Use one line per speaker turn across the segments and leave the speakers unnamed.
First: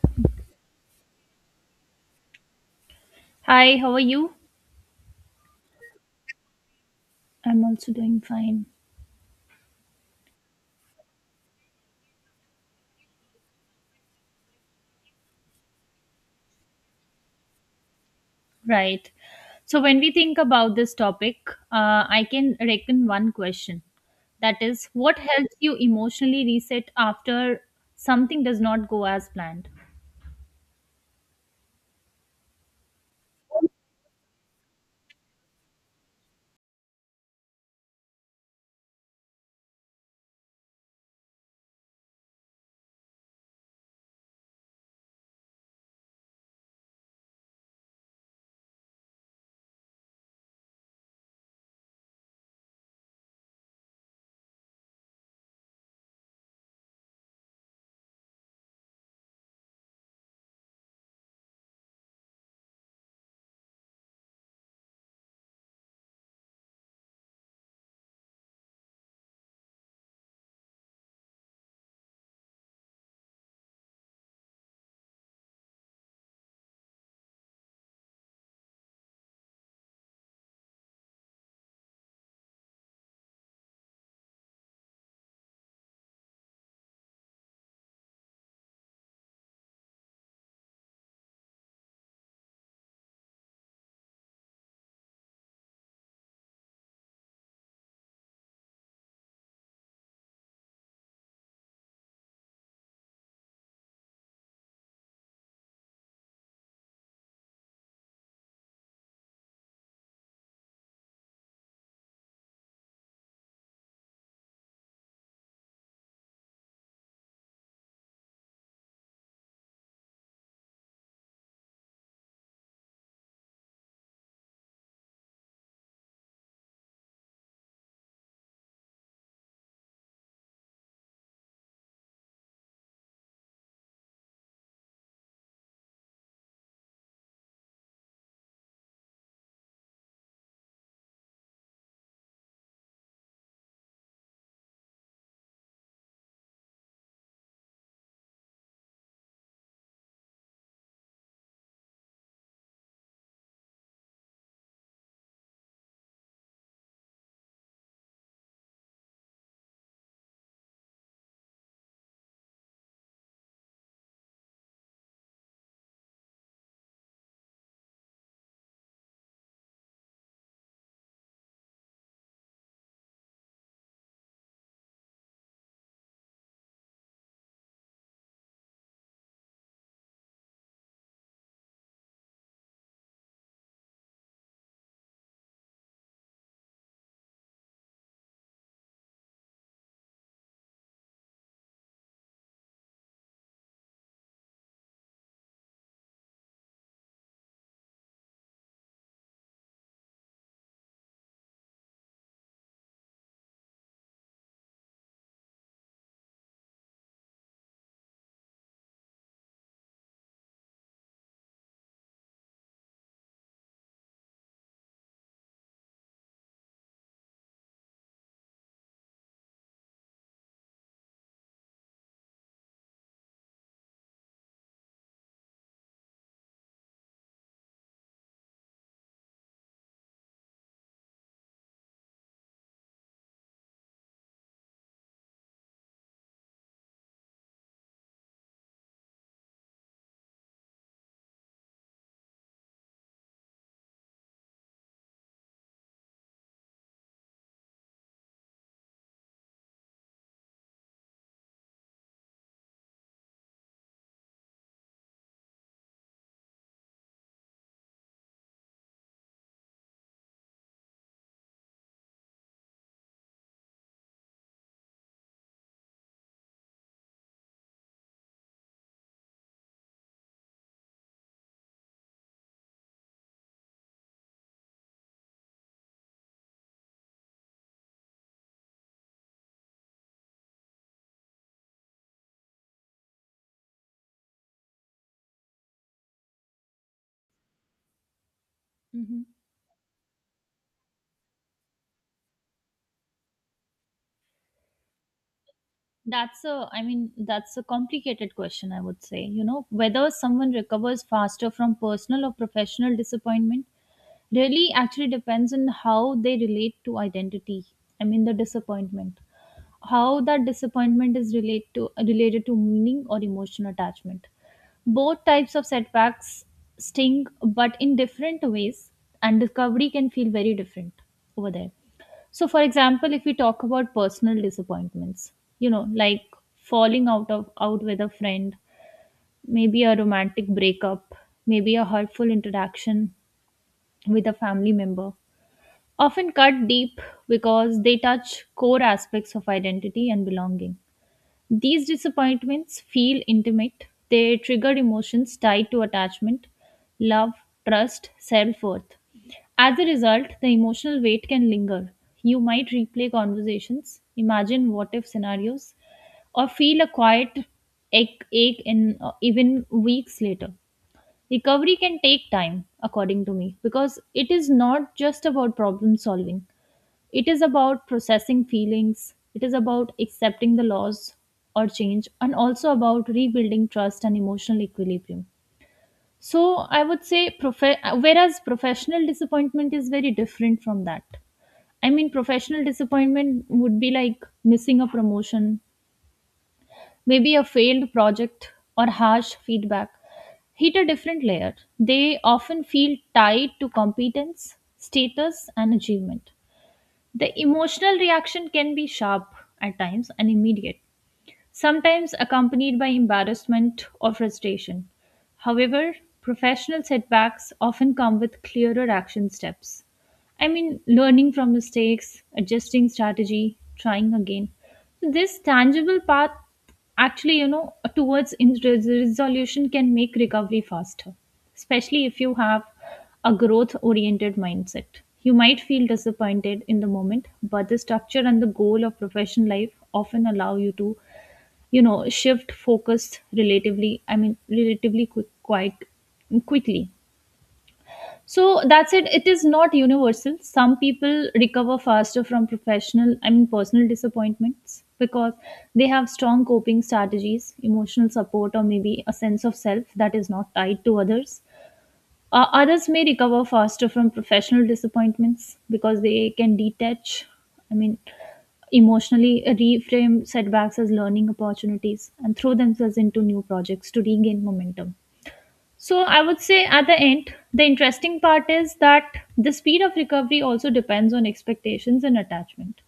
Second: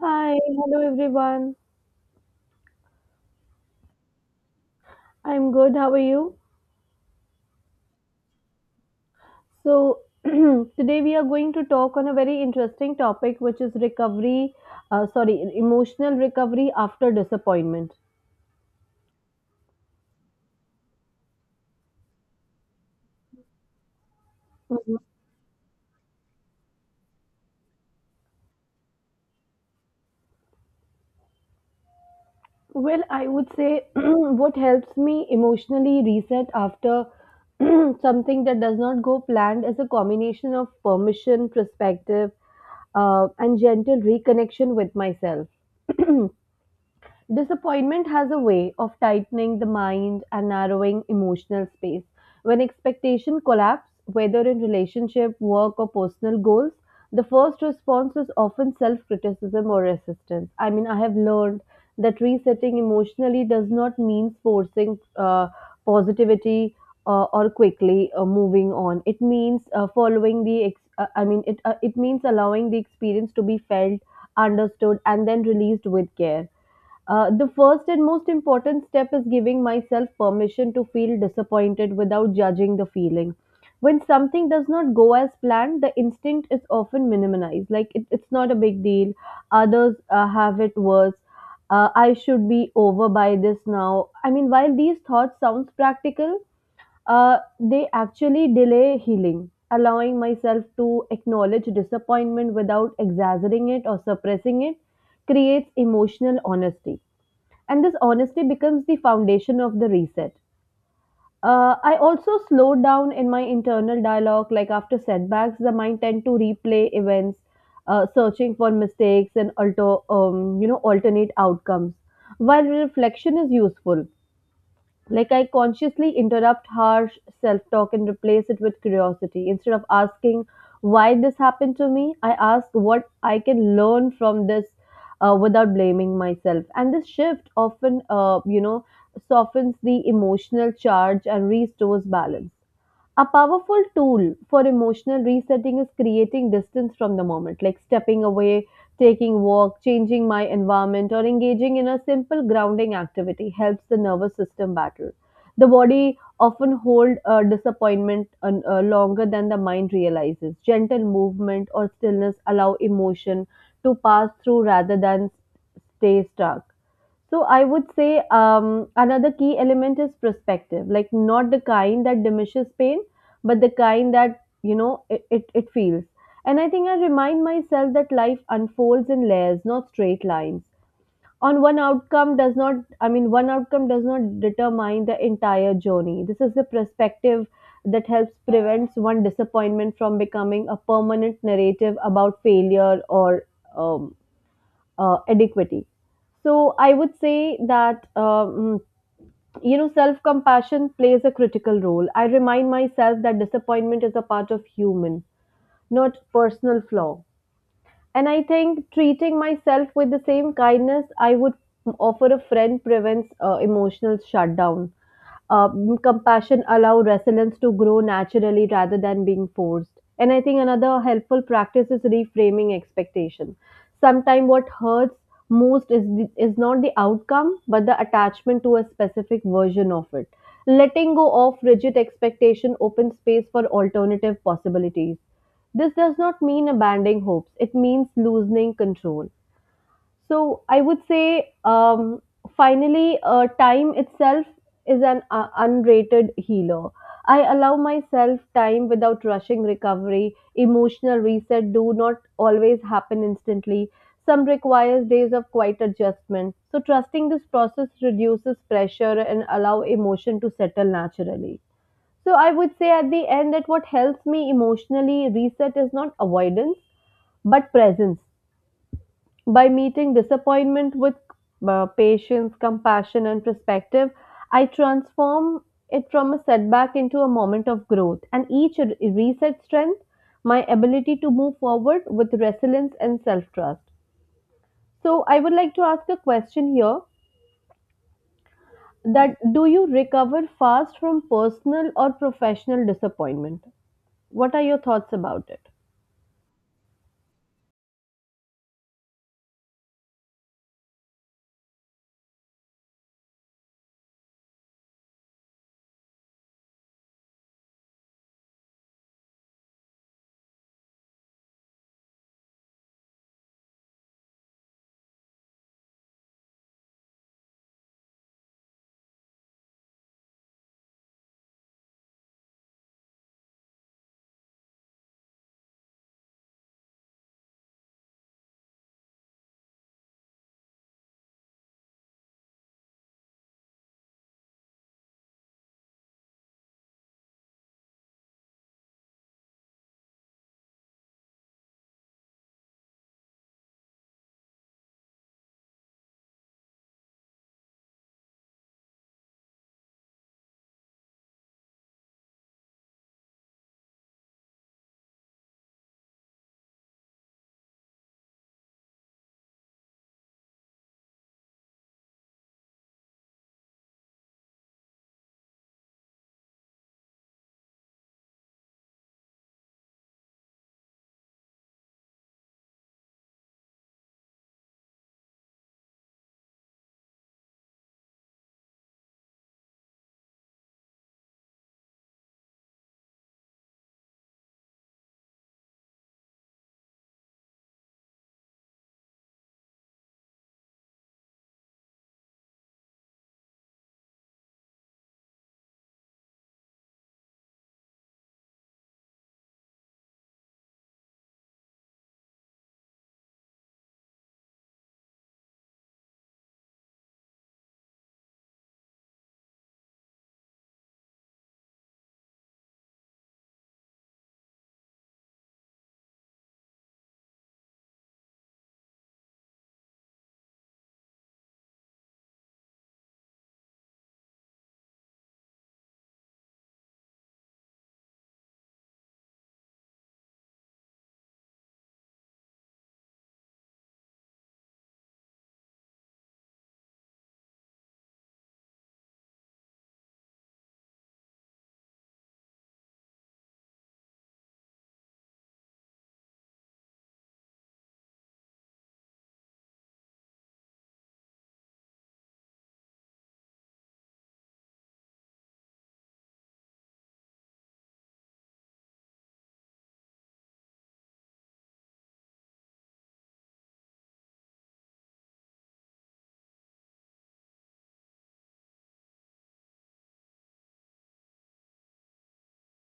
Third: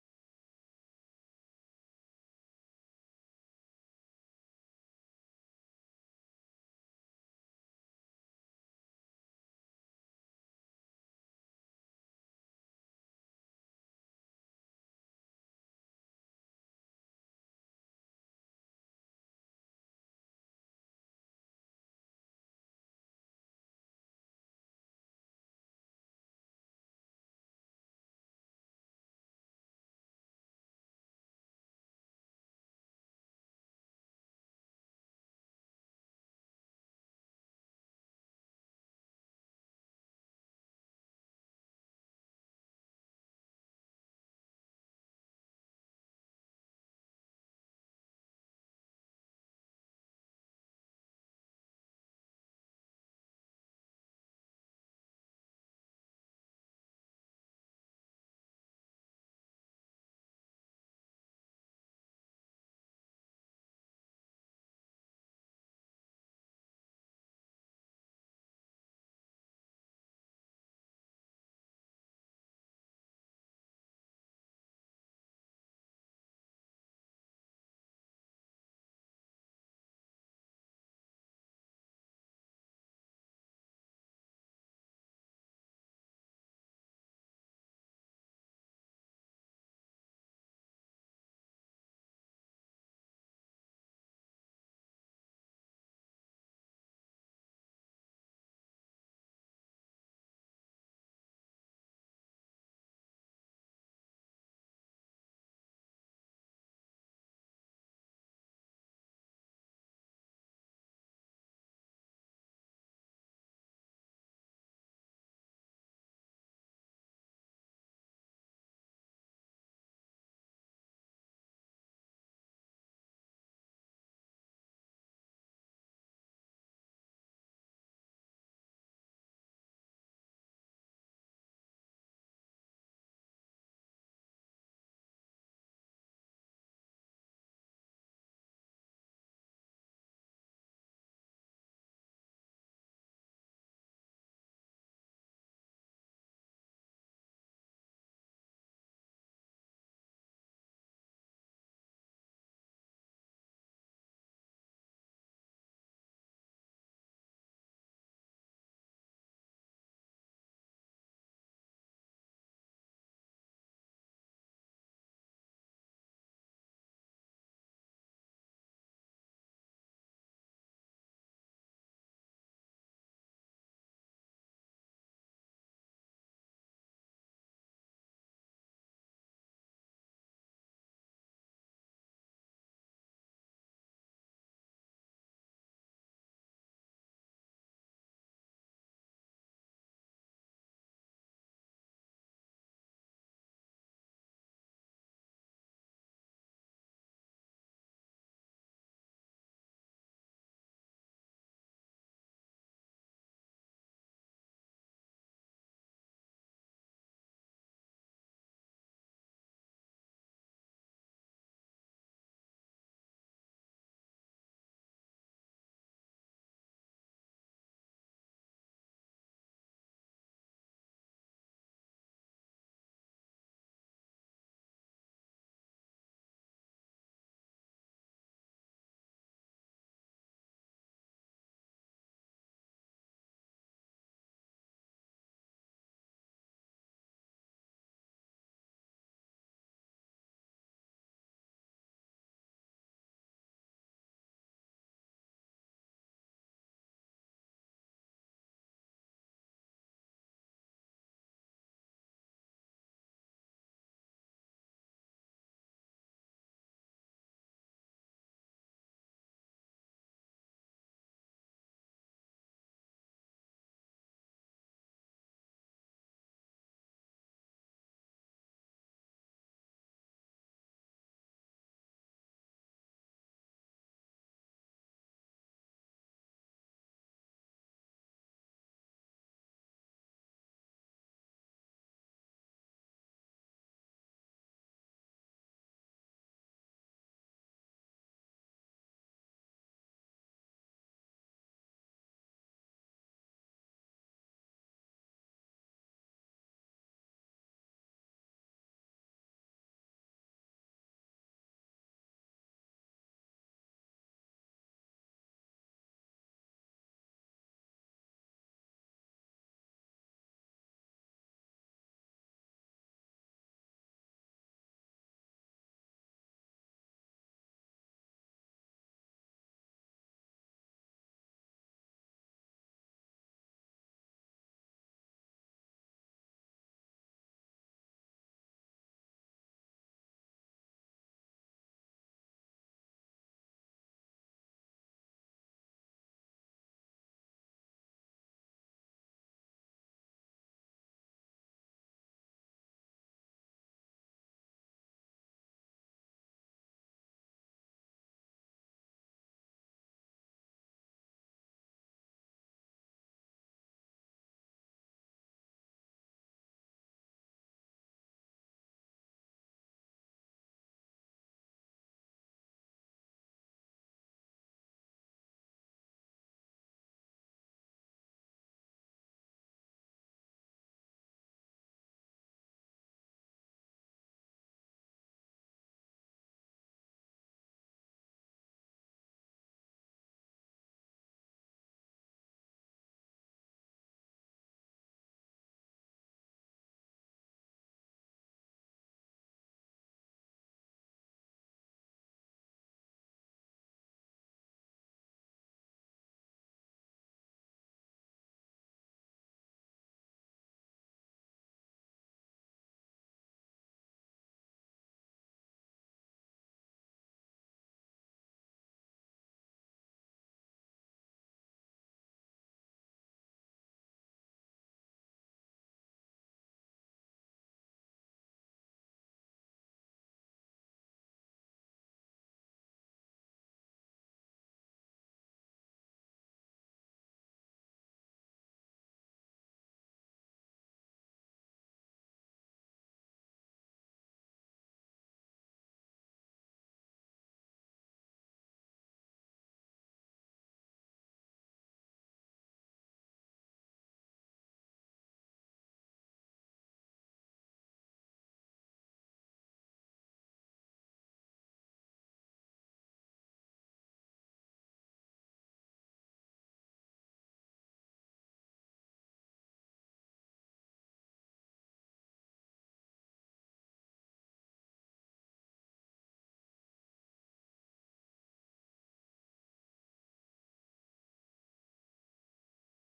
Hi, hello everyone.
Hi, how are you?
I'm good. How are you?
I'm also doing fine.
So, today we are going to talk on a very interesting topic, which is recovery, sorry, emotional recovery after disappointment.
Right. So, when we think about this topic, I can reckon one question that is,
Mhm.
what helps you emotionally reset after something does not go as planned?
Well, I would say what helps me emotionally reset after something that does not go planned is a combination of permission, perspective, and gentle reconnection with myself. Disappointment has a way of tightening the mind and narrowing emotional space. When expectation collapse, whether in relationship, work, or personal goals, the first response is often self criticism or resistance. I mean, I have learned that resetting emotionally does not mean forcing positivity or quickly moving on. It means following I mean, it means allowing the experience to be felt, understood, and then released with care. The first and most important step is giving myself permission to feel disappointed without judging the feeling. When something does not go as planned, the instinct is often minimized. Like, it's not a big deal. Others have it worse. I should be over by this now. I mean, while these thoughts sounds practical, they actually delay healing. Allowing myself to acknowledge disappointment without exaggerating it or suppressing it creates emotional honesty, and this honesty becomes the foundation of the reset. I also slow down in my internal dialogue. Like, after setbacks the mind tend to replay events, searching for mistakes and alternate outcomes. While reflection is useful, like, I consciously interrupt harsh self talk and replace it with curiosity. Instead of asking why this happened to me, I ask what I can learn from this, without blaming myself. And this shift often, softens the emotional charge and restores balance. A powerful tool for emotional resetting is creating distance from the moment, like stepping away, taking walk, changing my environment, or engaging in a simple grounding activity helps the nervous system battle. The body often hold disappointment longer than the mind realizes. Gentle movement or stillness allow emotion to pass through rather than stay stuck. So I would say, another key element is perspective, like not the kind that diminishes pain, but the kind that you know it, it feels. And I think I remind myself that life unfolds in layers, not straight lines. On one outcome does not, I mean, one outcome does not determine the entire journey. This is the perspective that helps prevents one disappointment from becoming a permanent narrative about failure or um, adequacy. So I would say that self compassion plays a critical role. I remind myself that disappointment is a part of human, not personal flaw. And I think treating myself with the same kindness I would offer a friend prevents emotional shutdown. Compassion allow resilience to grow naturally rather than being forced. And I think another helpful practice is reframing expectation. Sometimes what hurts most is is not the outcome but the attachment to a specific version of it. Letting go of rigid expectation opens space for alternative possibilities. This does not mean abandoning hopes, it means loosening control. So, I would say, finally, time itself is an unrated healer. I allow myself time without rushing recovery. Emotional reset do not always happen instantly. Some requires days of quiet adjustment. So trusting this process reduces pressure and allow emotion to settle naturally. So I would say at the end that what helps me emotionally reset is not avoidance but presence. By meeting disappointment with patience, compassion, and perspective, I transform it from a setback into a moment of growth. And each reset strength my ability to move forward with resilience and self trust. So I would like to ask a question here,
Mhm.
that do you recover fast from personal or professional disappointment? What are your thoughts about it?
That's a, I mean, that's a complicated question, I would say. You know, whether someone recovers faster from personal or professional disappointment really actually depends on how they relate to identity. I mean, the disappointment, how that disappointment is related to meaning or emotional attachment. Both types of setbacks sting, but in different ways, and recovery can feel very different over there. So, for example, if we talk about personal disappointments, you know, like falling out with a friend, maybe a romantic breakup, maybe a hurtful interaction with a family member, often cut deep because they touch core aspects of identity and belonging. These disappointments feel intimate. They trigger emotions tied to attachment, love, trust, self worth. As a result, the emotional weight can linger. You might replay conversations, imagine what if scenarios, or feel a quiet ache in even weeks later. Recovery can take time, according to me, because it is not just about problem solving. It is about processing feelings, it is about accepting the loss or change, and also about rebuilding trust and emotional equilibrium. So, I would say, whereas professional disappointment is very different from that. I mean, professional disappointment would be like missing a promotion, maybe a failed project, or harsh feedback hit a different layer. They often feel tied to competence, status, and achievement. The emotional reaction can be sharp at times and immediate, sometimes accompanied by embarrassment or frustration. However, professional setbacks often come with clearer action steps. I mean, learning from mistakes, adjusting strategy, trying again. So this tangible path actually, you know, towards resolution can make recovery faster, especially if you have a growth oriented mindset. You might feel disappointed in the moment, but the structure and the goal of professional life often allow you to, you know, shift focus relatively, I mean, relatively quick quite quickly. So that's it. It is not universal. Some people recover faster from professional I mean personal disappointments because they have strong coping strategies, emotional support, or maybe a sense of self that is not tied to others. Others may recover faster from professional disappointments because they can detach, I mean, emotionally reframe setbacks as learning opportunities and throw themselves into new projects to regain momentum. So, I would say at the end, the interesting part is that the speed of recovery also depends on expectations and attachment.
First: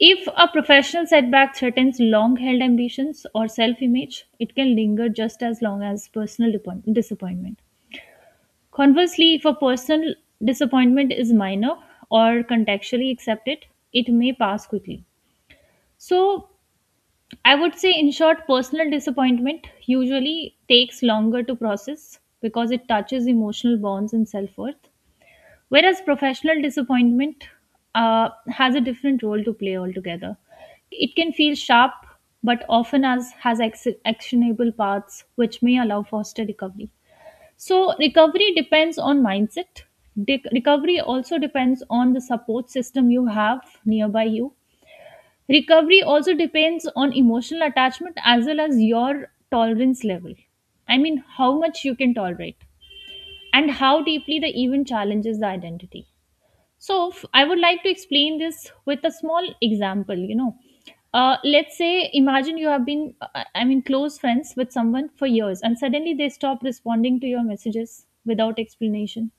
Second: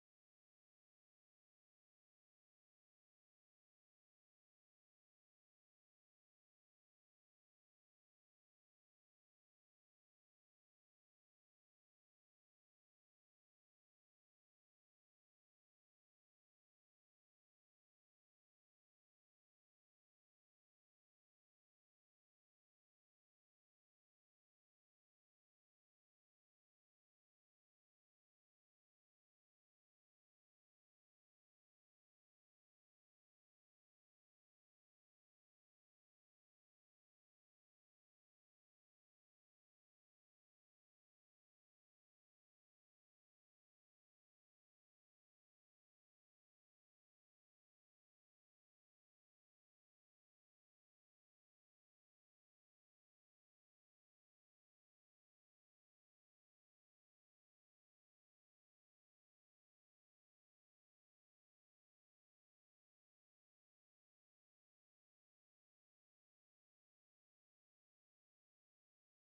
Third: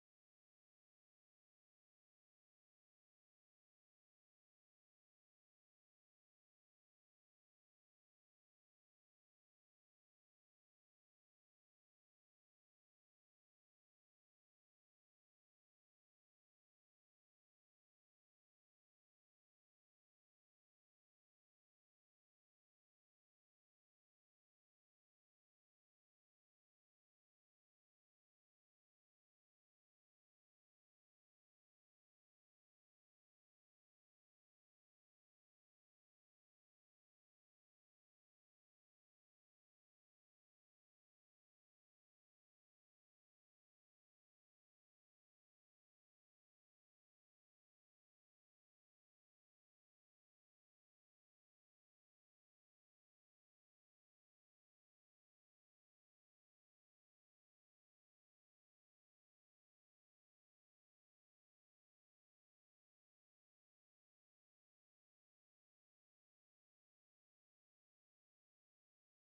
If a professional setback threatens long held ambitions or self image, it can linger just as long as personal disappointment. Conversely, if a personal disappointment is minor or contextually accepted, it may pass quickly. So, I would say, in short, personal disappointment usually takes longer to process because it touches emotional bonds and self worth, whereas professional disappointment has a different role to play altogether. It can feel sharp, but often as has actionable paths which may allow faster recovery. So, recovery depends on mindset. Recovery also depends on the support system you have nearby you. Recovery also depends on emotional attachment as well as your tolerance level. I mean, how much you can tolerate and how deeply the event challenges the identity. I would like to explain this with a small example. You know, let's say imagine you have been, I mean, close friends with someone for years, and suddenly they stop responding to your messages without explanation.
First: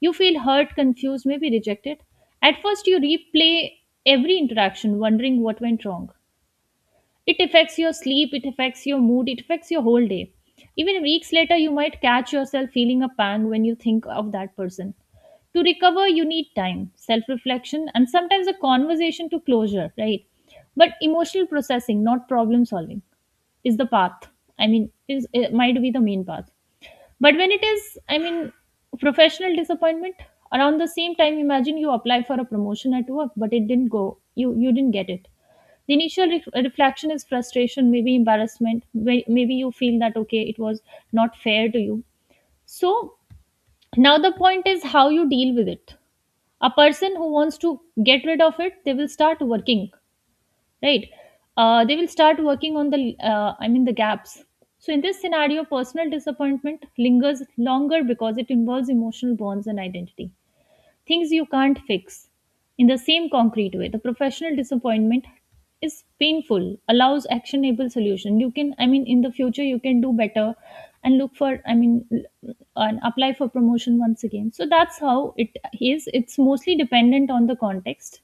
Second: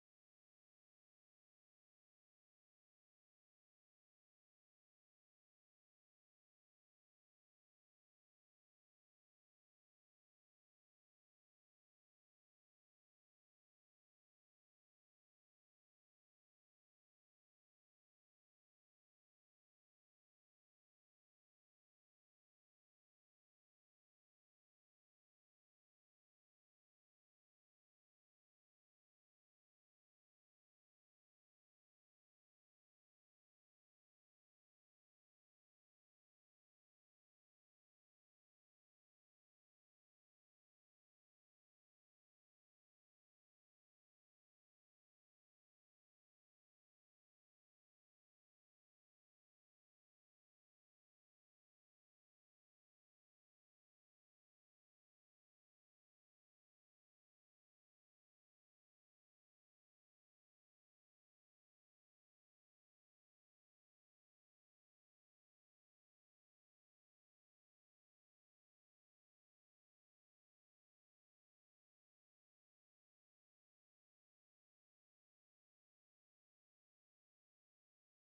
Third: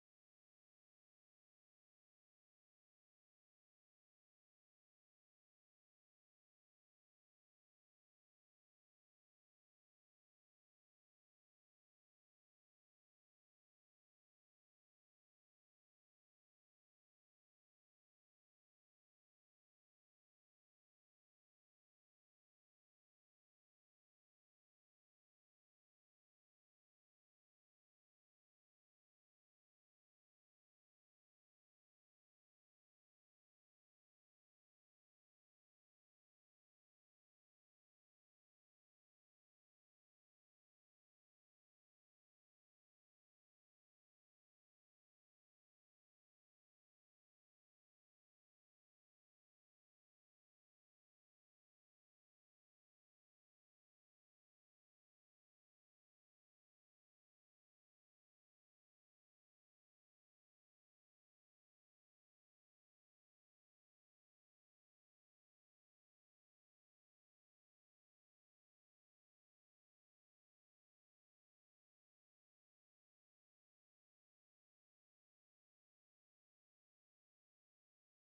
You feel hurt, confused, maybe rejected. At first, you replay every interaction, wondering what went wrong. It affects your sleep, it affects your mood, it affects your whole day. Even weeks later, you might catch yourself feeling a pang when you think of that person. To recover, you need time, self reflection, and sometimes a conversation to closure, right? But emotional processing, not problem solving, is the path. I mean, is it might be the main path. But when it is, I mean, professional disappointment, around the same time, imagine you apply for a promotion at work, but it didn't go, you didn't get it. The initial reflection is frustration, maybe embarrassment, maybe you feel that okay, it was not fair to you. So now the point is how you deal with it. A person who wants to get rid of it, they will start working, right? They will start working on the, I mean, the gaps. So in this scenario, personal disappointment lingers longer because it involves emotional bonds and identity things you can't fix. In the same concrete way, the professional disappointment is painful, allows actionable solution. You can, I mean, in the future, you can do better and look for, I mean, and apply for promotion once again. So that's how it is. It's mostly dependent on the context,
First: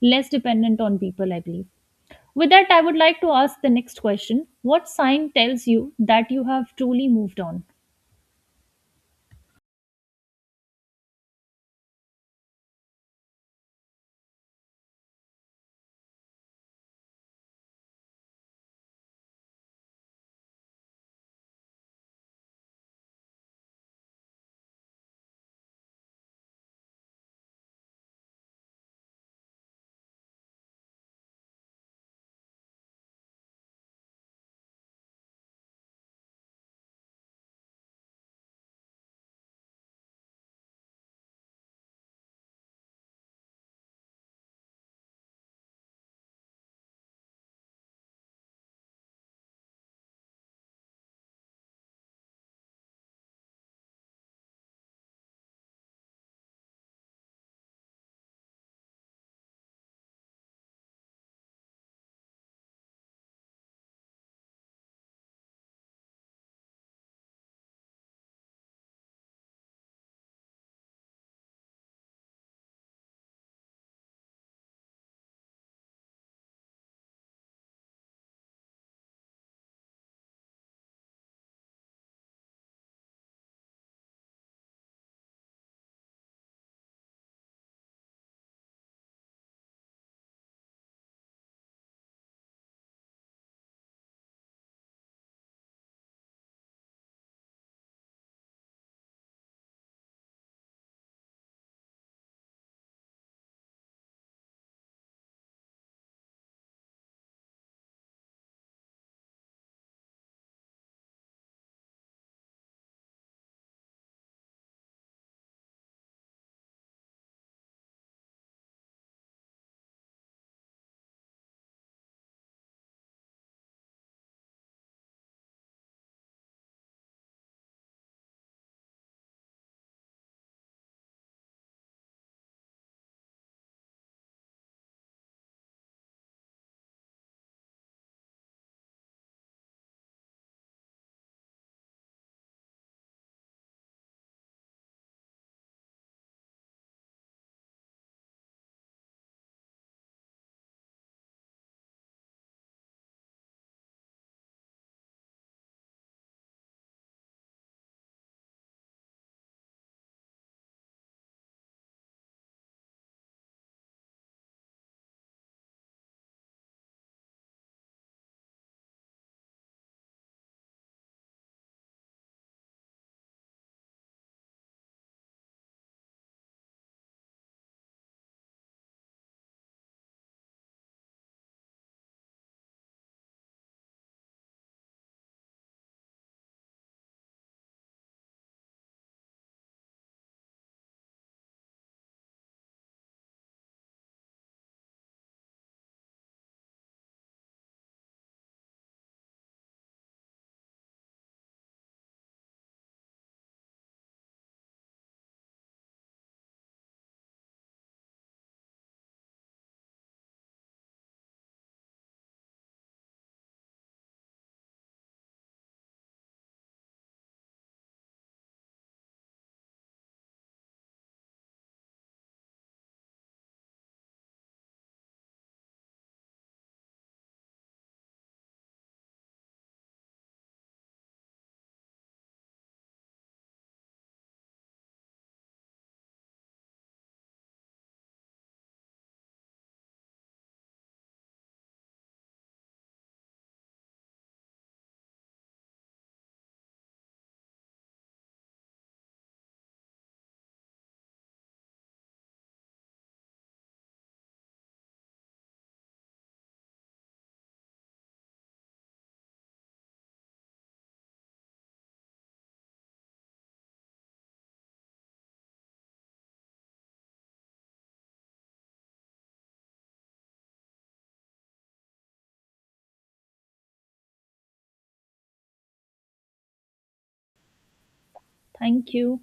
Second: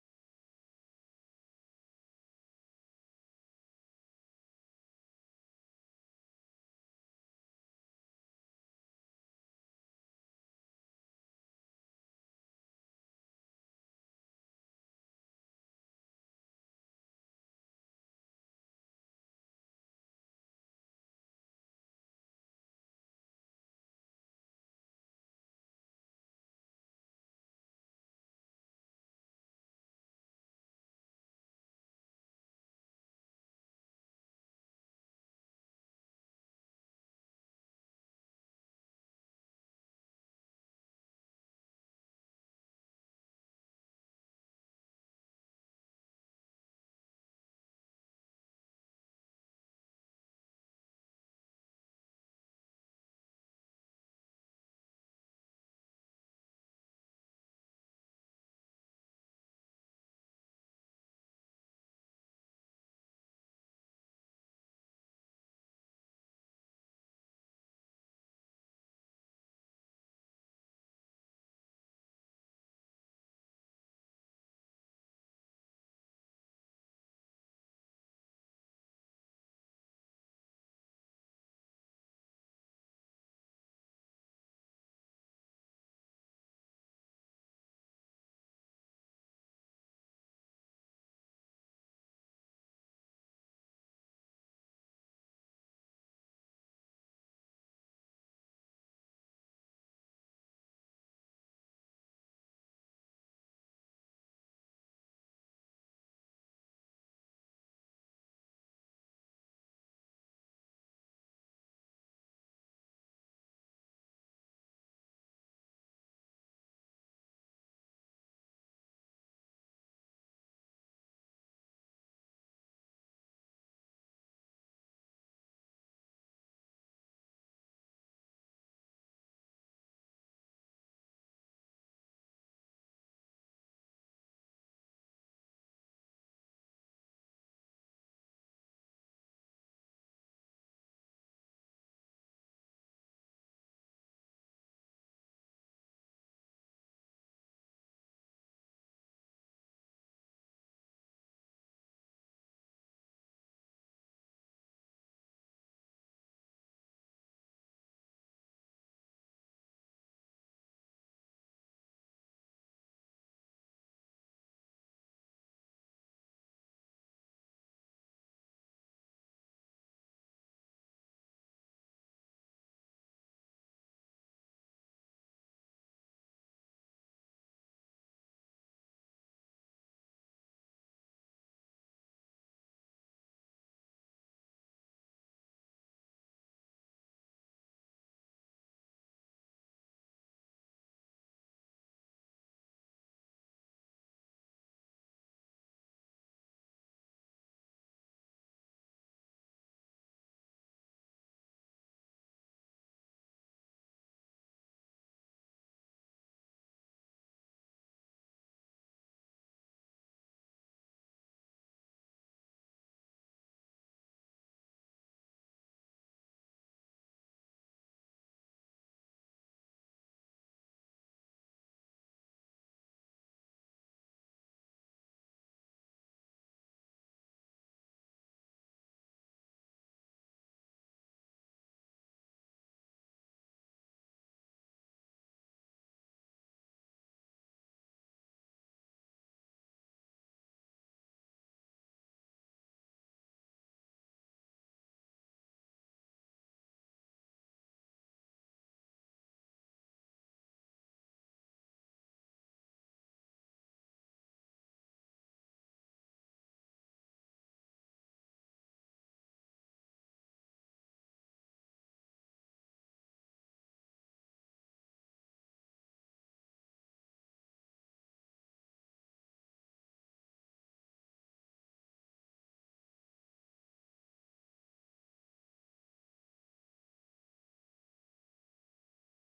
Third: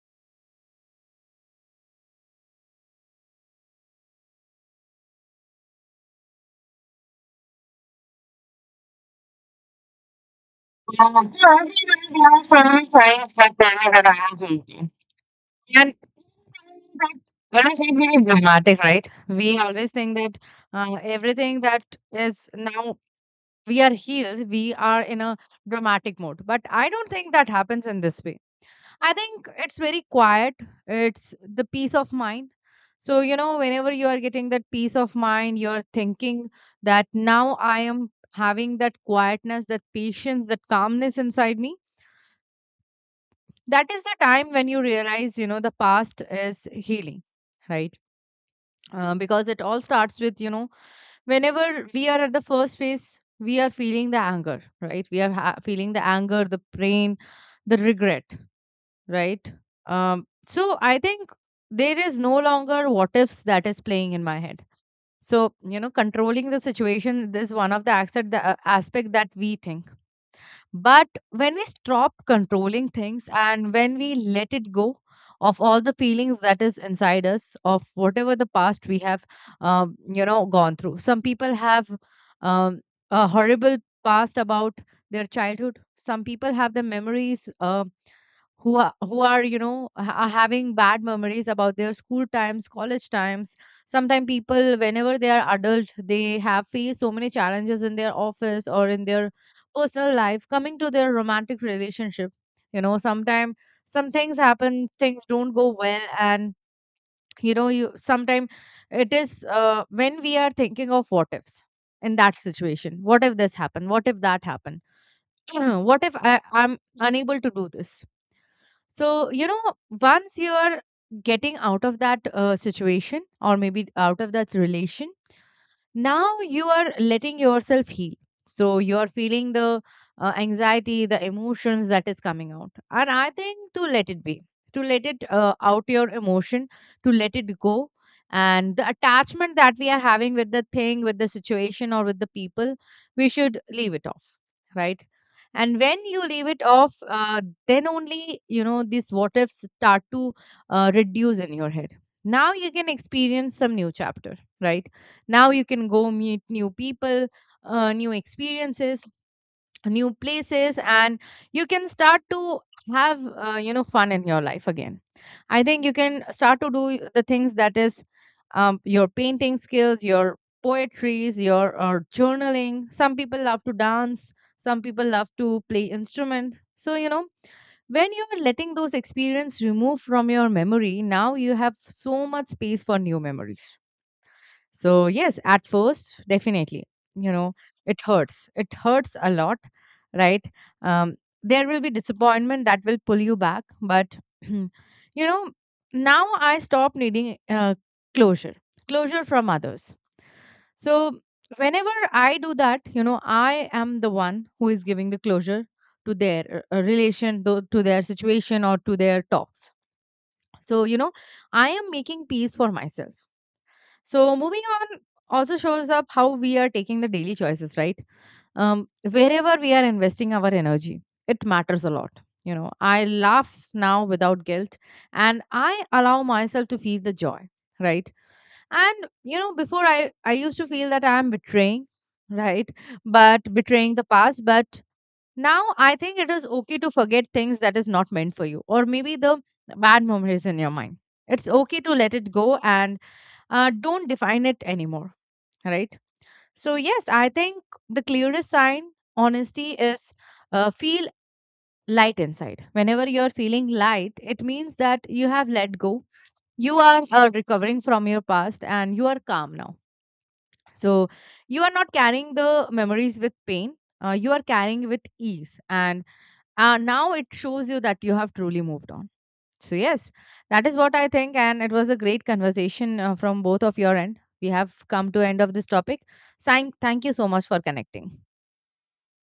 less dependent on people, I believe. With that, I would like to ask the next question. What sign tells you that you have truly moved on?
I think friends have told me that I am guilty. And when I say very dramatic, right? We always think that everything that is now we are healed, we are in a dramatic mode. But I don't think that happens in this way. I think it's very quiet. It's the peace of mind. So you know, whenever you are getting that peace of mind, you're thinking that now I am having that quietness, that patience, that calmness inside me, that is the time when you realize you know the past is healing, right? Because it all starts with you know whenever we are at the first phase, we are feeling the anger, right? Feeling the anger, the pain, the regret, right? So I think there is no longer what ifs that is playing in my head. So you know, controlling the situation is one of the aspect, the aspect that we think. But when we stop controlling things and when we let it go of all the feelings that is inside us, of whatever the past we have you know, gone through. Some people have um, a horrible past about their childhood. Some people have the memories, who are you know are having bad memories about their school times, college times. Sometimes people, whenever they are adult, they have faced so many challenges in their office or in their personal life, coming to their romantic relationship. You know, sometimes some things happen, things don't go well, and you know, you sometimes, it is when we are thinking of what ifs in that situation. What if this happened? What if that happened? What if I'm unable to do this? So, you know, once you are getting out of that situation or maybe out of that relation, now you are letting yourself heal. So you are feeling the anxiety, the emotions that is coming out, and I think to let it be, to let it out, your emotion, to let it go, and the attachment that we are having with the thing, with the situation, or with the people, we should leave it off, right? And when you leave it off, then only you know these what ifs start to reduce in your head. Now you can experience some new chapter, right? Now you can go meet new people, new experiences, new places, and you can start to have you know, fun in your life again. I think you can start to do the things that is your painting skills, your poetries, your or journaling. Some people love to dance. Some people love to play instrument. So you know, when you are letting those experience remove from your memory, now you have so much space for new memories. So, yes, at first, definitely, you know, it hurts. It hurts a lot, right? Um, there will be disappointment that will pull you back. But, you know, now I stop needing closure, closure from others. So, whenever I do that, you know, I am the one who is giving the closure to their relation, to their situation, or to their talks. So, you know, I am making peace for myself. So moving on also shows up how we are taking the daily choices, right? Wherever we are investing our energy, it matters a lot. You know, I laugh now without guilt and I allow myself to feel the joy, right? And, you know, before I used to feel that I am betraying, right? But betraying the past. But now I think it is okay to forget things that is not meant for you or maybe the bad memories in your mind. It's okay to let it go and don't define it anymore, right? So yes, I think the clearest sign, honesty is feel light inside. Whenever you're feeling light, it means that you have let go. You are recovering from your past and you are calm now. So you are not carrying the memories with pain, you are carrying with ease, and now it shows you that you have truly moved on. So, yes, that is what I think. And it was a great conversation from both of your end. We have come to end of this topic. Thank you so much for connecting.
Thank you.